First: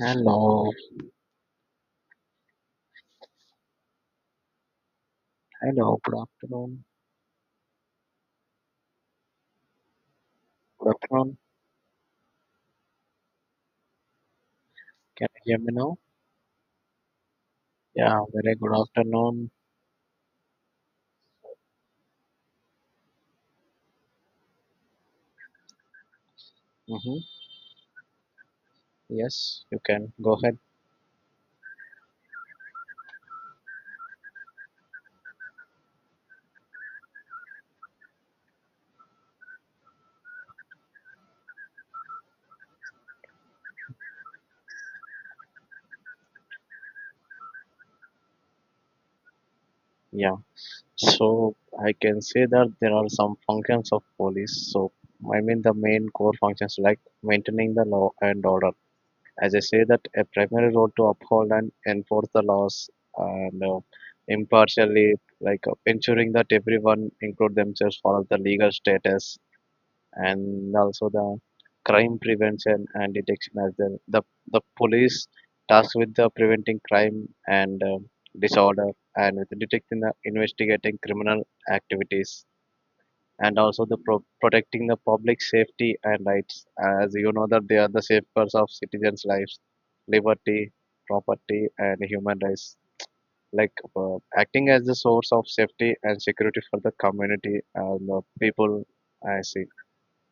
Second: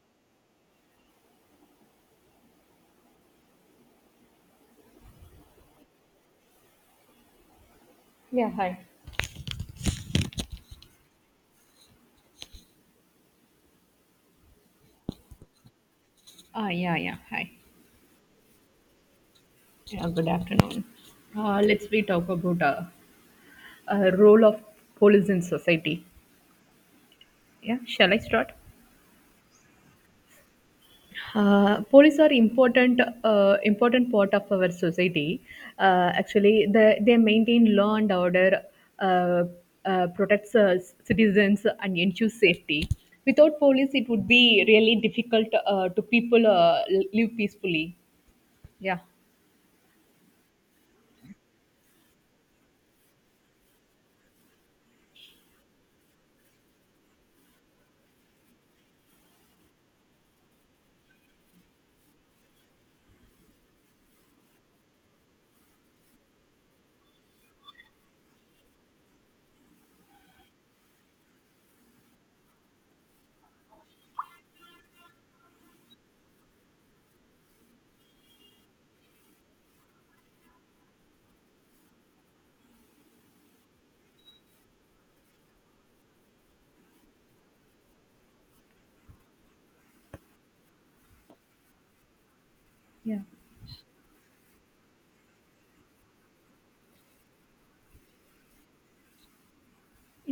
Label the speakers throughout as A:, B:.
A: Hello, hello, good afternoon.
B: Yeah, hi.
A: Good afternoon. Can you hear me now?
B: Yeah. Hi.
A: Yeah, very good afternoon.
B: Yeah, good afternoon. Let's we talk about role of police in society.
A: Mm-hmm.
B: Yeah, shall I start?
A: Yes, you can go ahead.
B: Police are important, important part of our society. Actually, they maintain law and order, uh, protects citizens and ensures safety. Without police, it would be really difficult to people live peacefully. Yeah,
A: Yeah. So I can say that there are some functions of police. So I mean the main core functions like maintaining the law and order. As I say that a primary role to uphold and enforce the laws and impartially, like ensuring that everyone include themselves follow the legal status, and also the crime prevention and detection as well. The police tasked with the preventing crime and disorder, and with detecting the investigating criminal activities, and also the protecting the public safety and rights, as you know that they are the safeguards of citizens' lives, liberty, property and human rights,
B: yeah.
A: like acting as the source of safety and security for the community and the people. I see.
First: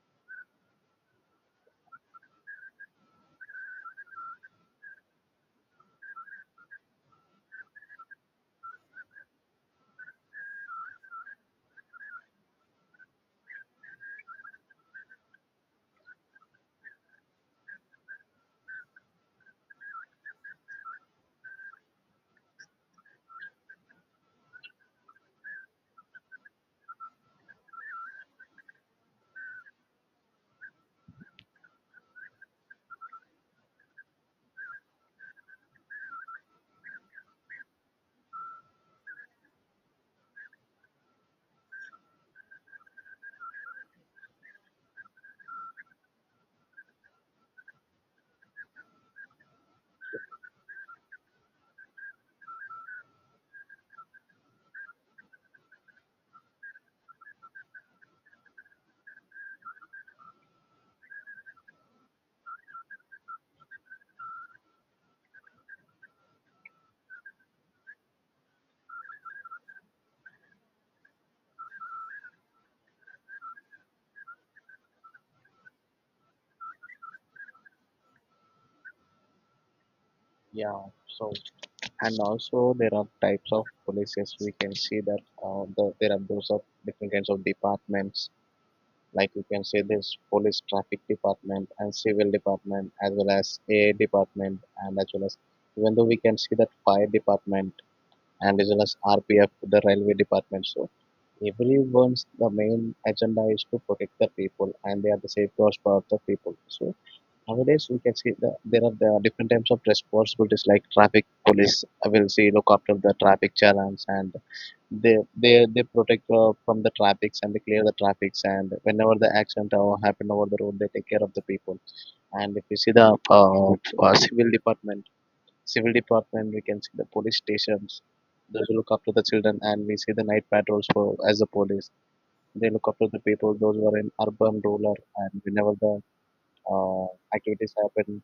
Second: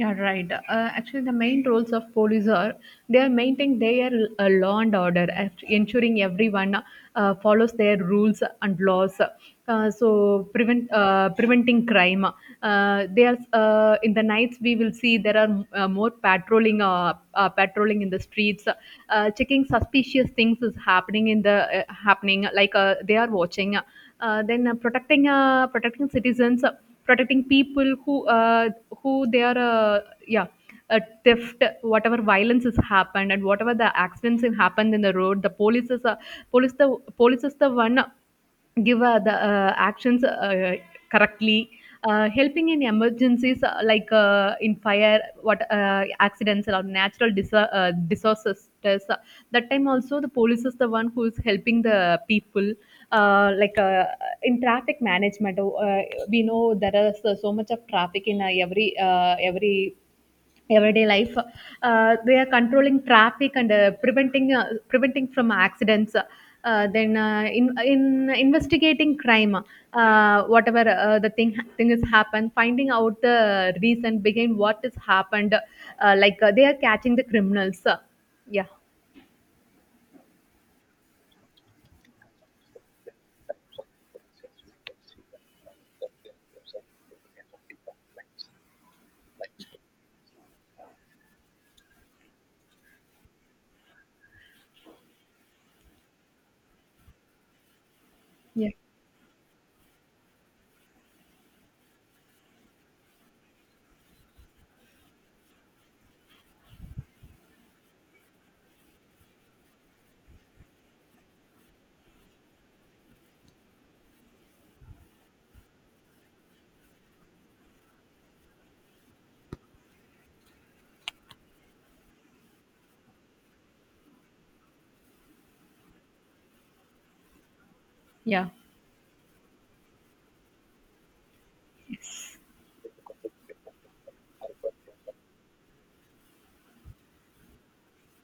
B: Yeah, right. Uh, Actually, the main roles of police are they are maintaining their law and order, ensuring everyone follows their rules and laws. Preventing crime. They are, in the nights we will see there are more patrolling, patrolling in the streets, checking suspicious things is happening in the, happening, like they are watching. Then protecting Protecting citizens, protecting people who they are yeah a theft, whatever violence has happened, and whatever the accidents have happened in the road, the police is, police the police is the one, give the actions correctly, helping in emergencies, like in fire, what, accidents or natural disasters, protesters. That time also the police is the one who is helping the people, uh, like uh, in traffic management. We know there is so much of traffic in every everyday life. They are controlling traffic and preventing from accidents. Then in Investigating crime, whatever the thing has happened, finding out the reason behind what has happened, they are catching the criminals. yeah.
A: Yeah, so and also there are types of polices. We can see that there are those of different kinds of departments like you can say this police traffic department and civil department as well as a department, and as well as, even though we can see that fire department and as
B: Yeah.
A: well as RPF, the railway department. So everyone's the main agenda is to protect the people, and they are the safeguards for the people. So nowadays, we can see that there are the different types of responsibilities like traffic police will see, look after the traffic channels, and they they protect from the traffics, and they clear the traffics, and whenever the accident happen over the road, they take care of the people. And if you see the uh, civil department, civil department, we can see the police stations,
B: Yeah,
A: those who look after the children, and we see the night patrols. For as the police, they look after the people those who are in urban, rural, and whenever the uh, activities happen,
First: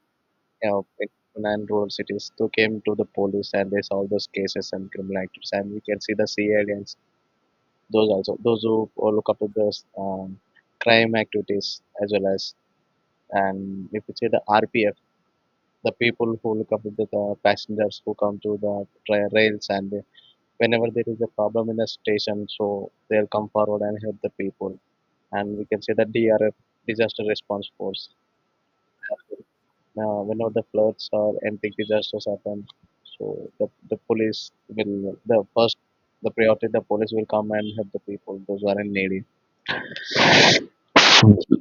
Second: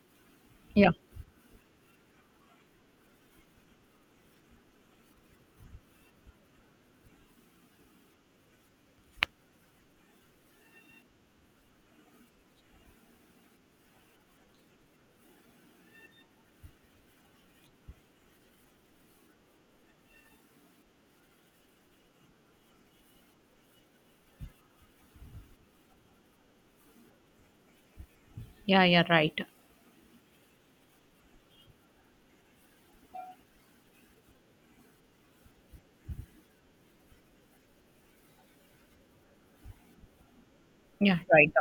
A: you know,
B: yeah,
A: in rural cities, to came to the police, and they solve those cases and criminal activities. And we can see the CID, and those also, those who look up to those crime activities as well as. And if you see the RPF, the people who look up to the passengers who come to the rails, and they, whenever there is a problem in the station, so they'll come forward and help the people. And we can see the DRF, disaster response force.
B: yeah, yeah, right.
A: Now, whenever the floods or anything disasters happen, so the police will, the first, the priority, the police will come and help the people those who are in need.
B: Yeah, right.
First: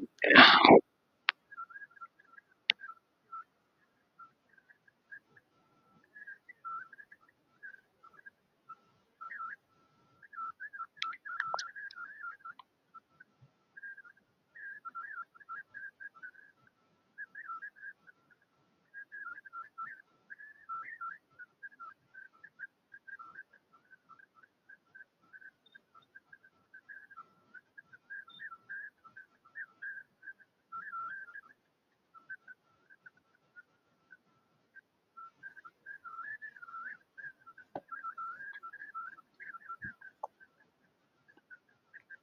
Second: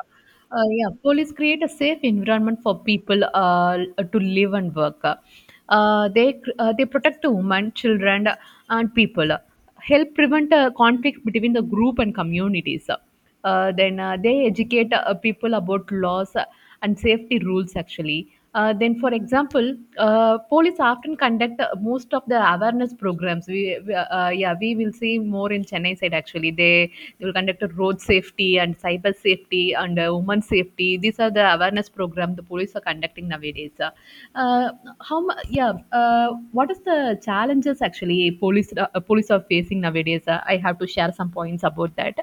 B: Yeah, Police create a safe environment for people to live and work. They protect women, children, and people. Help prevent conflict between the group and communities. Then They educate people about laws and safety rules actually. Then, for example, police often conduct most of the awareness programs. We Yeah, we will see more in Chennai side actually. They will conduct a road safety and cyber safety and women safety. These are the awareness program the police are conducting nowadays. Uh, yeah? What is the challenges actually police, police are facing nowadays? I have to share some points about that.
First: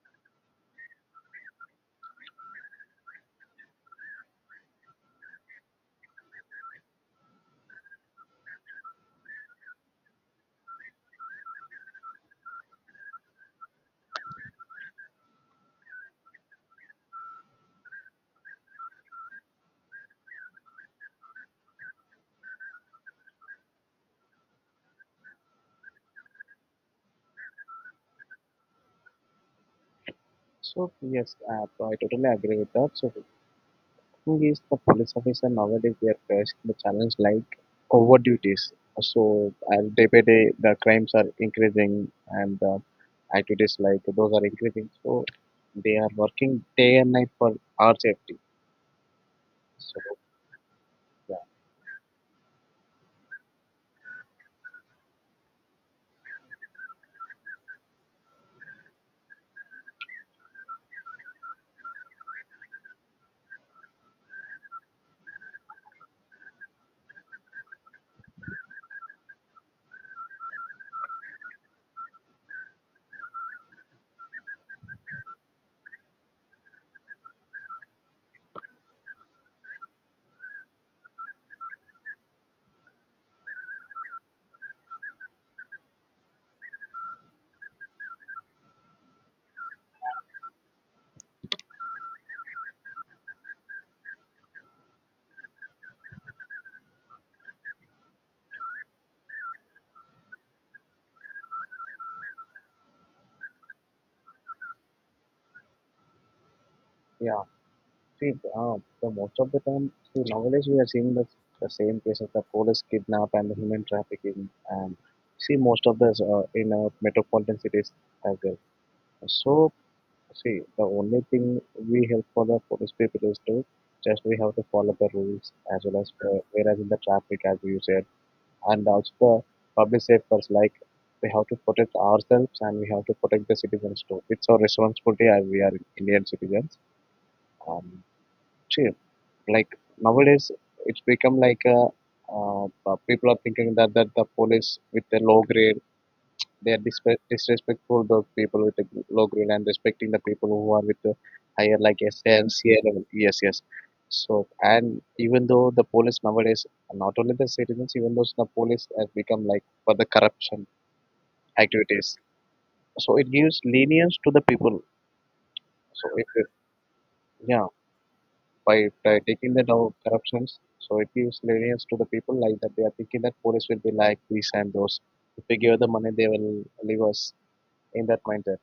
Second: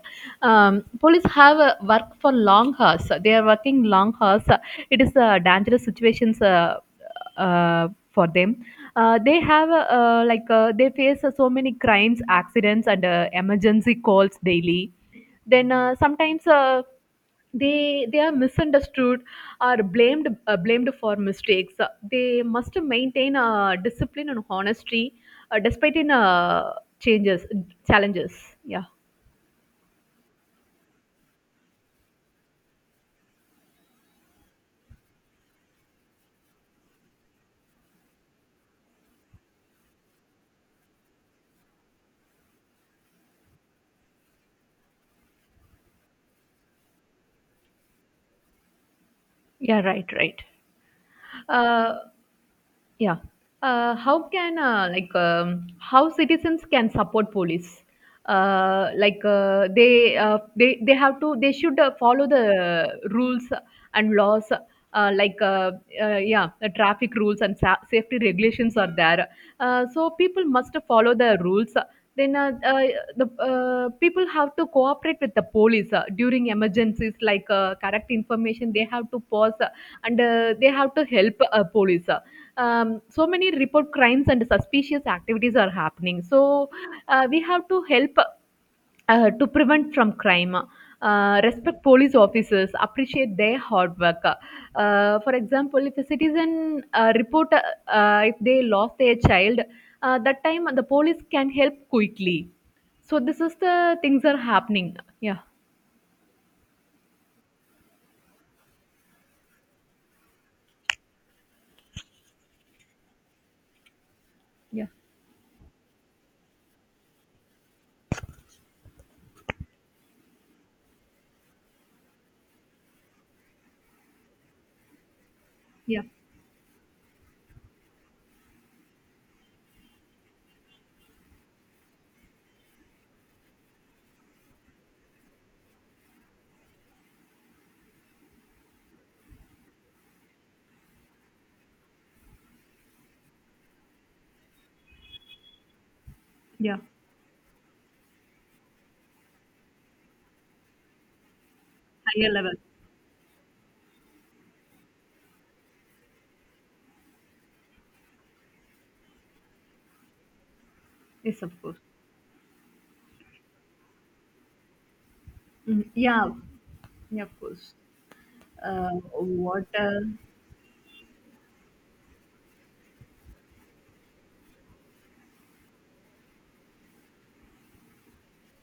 B: Police have work for long hours. They are working long hours. It is dangerous situations, for them. They have, they face so many crimes, accidents, and emergency calls daily. Then Sometimes they are misunderstood or blamed, blamed for mistakes. They must maintain discipline and honesty despite in changes challenges. yeah
A: So yes, so I totally agree with that. So the thing is, the police officer nowadays, they are facing the challenge like over duties. So as day by day the crimes are increasing, and the activities like those are increasing. So they are working day and night for our safety.
B: Yeah, right,
A: So
B: right.
A: yeah,
B: uh, Yeah. How citizens can support police? Like they have to They should follow the rules and laws. Uh, like uh, yeah, the traffic rules and safety regulations are there. So people must follow the rules. Then the People have to cooperate with the police during emergencies, like correct information. They have to pause, and they have to help police. Um, so many report crimes and suspicious activities are happening. So we have to help to prevent from crime, respect police officers, appreciate their hard work. For example, if a citizen report if they lost their child, that time the police can help quickly. So this is the things are happening. yeah
A: yeah. See, the most of the time, see, nowadays we are seeing the same cases, the police kidnap and the human trafficking,
B: yeah
A: and see most of this in metropolitan cities as well. So, see, the only thing we help for the police people is to just we have to follow the rules, as well
B: Yeah,
A: as whereas in the traffic, as you said, and also the public safeguards, like we have to protect ourselves, and we have to protect the citizens too. It's our responsibility as we are Indian citizens. Um, cheap. Like nowadays, it's become like a, people are thinking that, that the police with the low grade, they
B: yeah,
A: are disrespectful the people with the low grade, and respecting the people who are with the higher like
B: Higher level.
A: SNCA level. Yes, yes. So and even though the police nowadays, not only the citizens, even though the police has become like for the corruption
B: Yes, of course.
A: activities, so it gives lenience to the people.
B: Mhm.
A: So if
B: Yeah,
A: it,
B: yeah, of
A: yeah,
B: course.
A: by taking
B: What
A: that out
B: else?
A: corruptions. So it gives lenience to the people like that. They are thinking that police will be like these and those. If we give the money, they will leave us in that mindset.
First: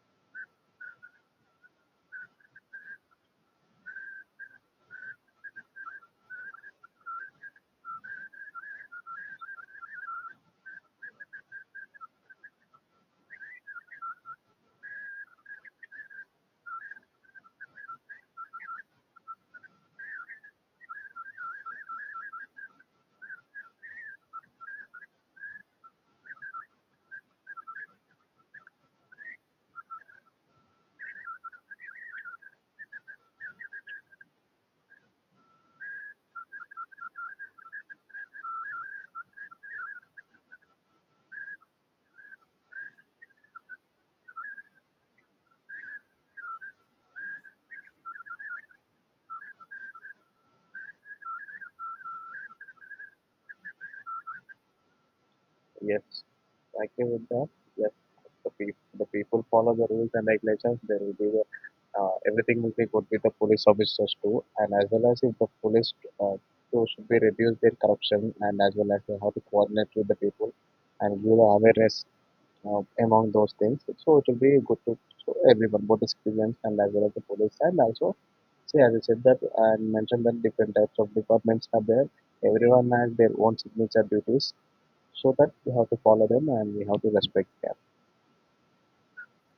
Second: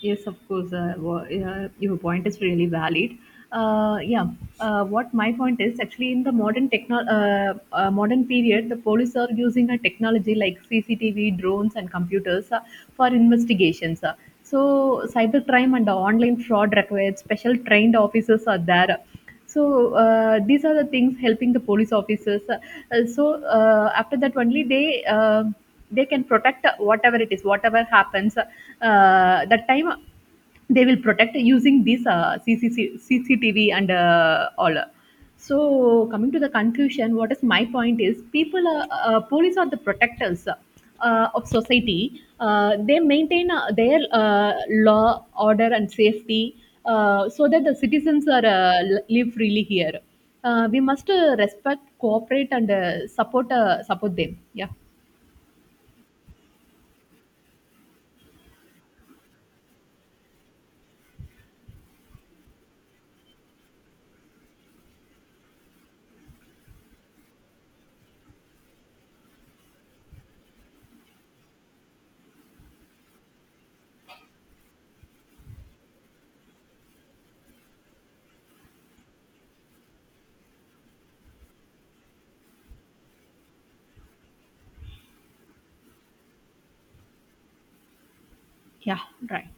B: Yes, of course. Yeah, your point is really valid. Uh, yeah. What my point is, actually, in the modern techno modern period, the police are using a technology like CCTV, drones, and computers, for investigations. So cybercrime and the online fraud required special trained officers are there. So these are the things helping the police officers, after that only they, they can protect whatever it is, whatever happens, that time they will protect using this, CCC, and all. So coming to the conclusion, what is my point is people are police are the protectors of society. They maintain their law, order, and safety, so that the citizens are live freely here. We must respect, cooperate, and support them. Yeah,
A: Yes, I agree with that. Yes, the people, the people follow the rules and regulations. There will be the, everything will be good with the police officers too, and as well as if the police uh, too should be reduce their corruption, and as well as they have to coordinate with the people and give the awareness among those things. So it will be good to, so everyone, both the citizens and as well as the police. And also, see, as I said that and mentioned that different types of departments are there. Everyone has their own signature duties, so that we have to follow them and we have to respect them.
B: yeah, right.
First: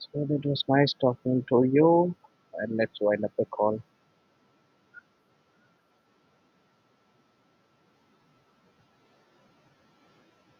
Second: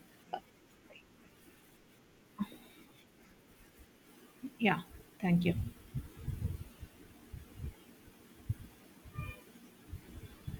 A: So that was nice talking to you, and let's wind up the call.
B: Yeah, thank you.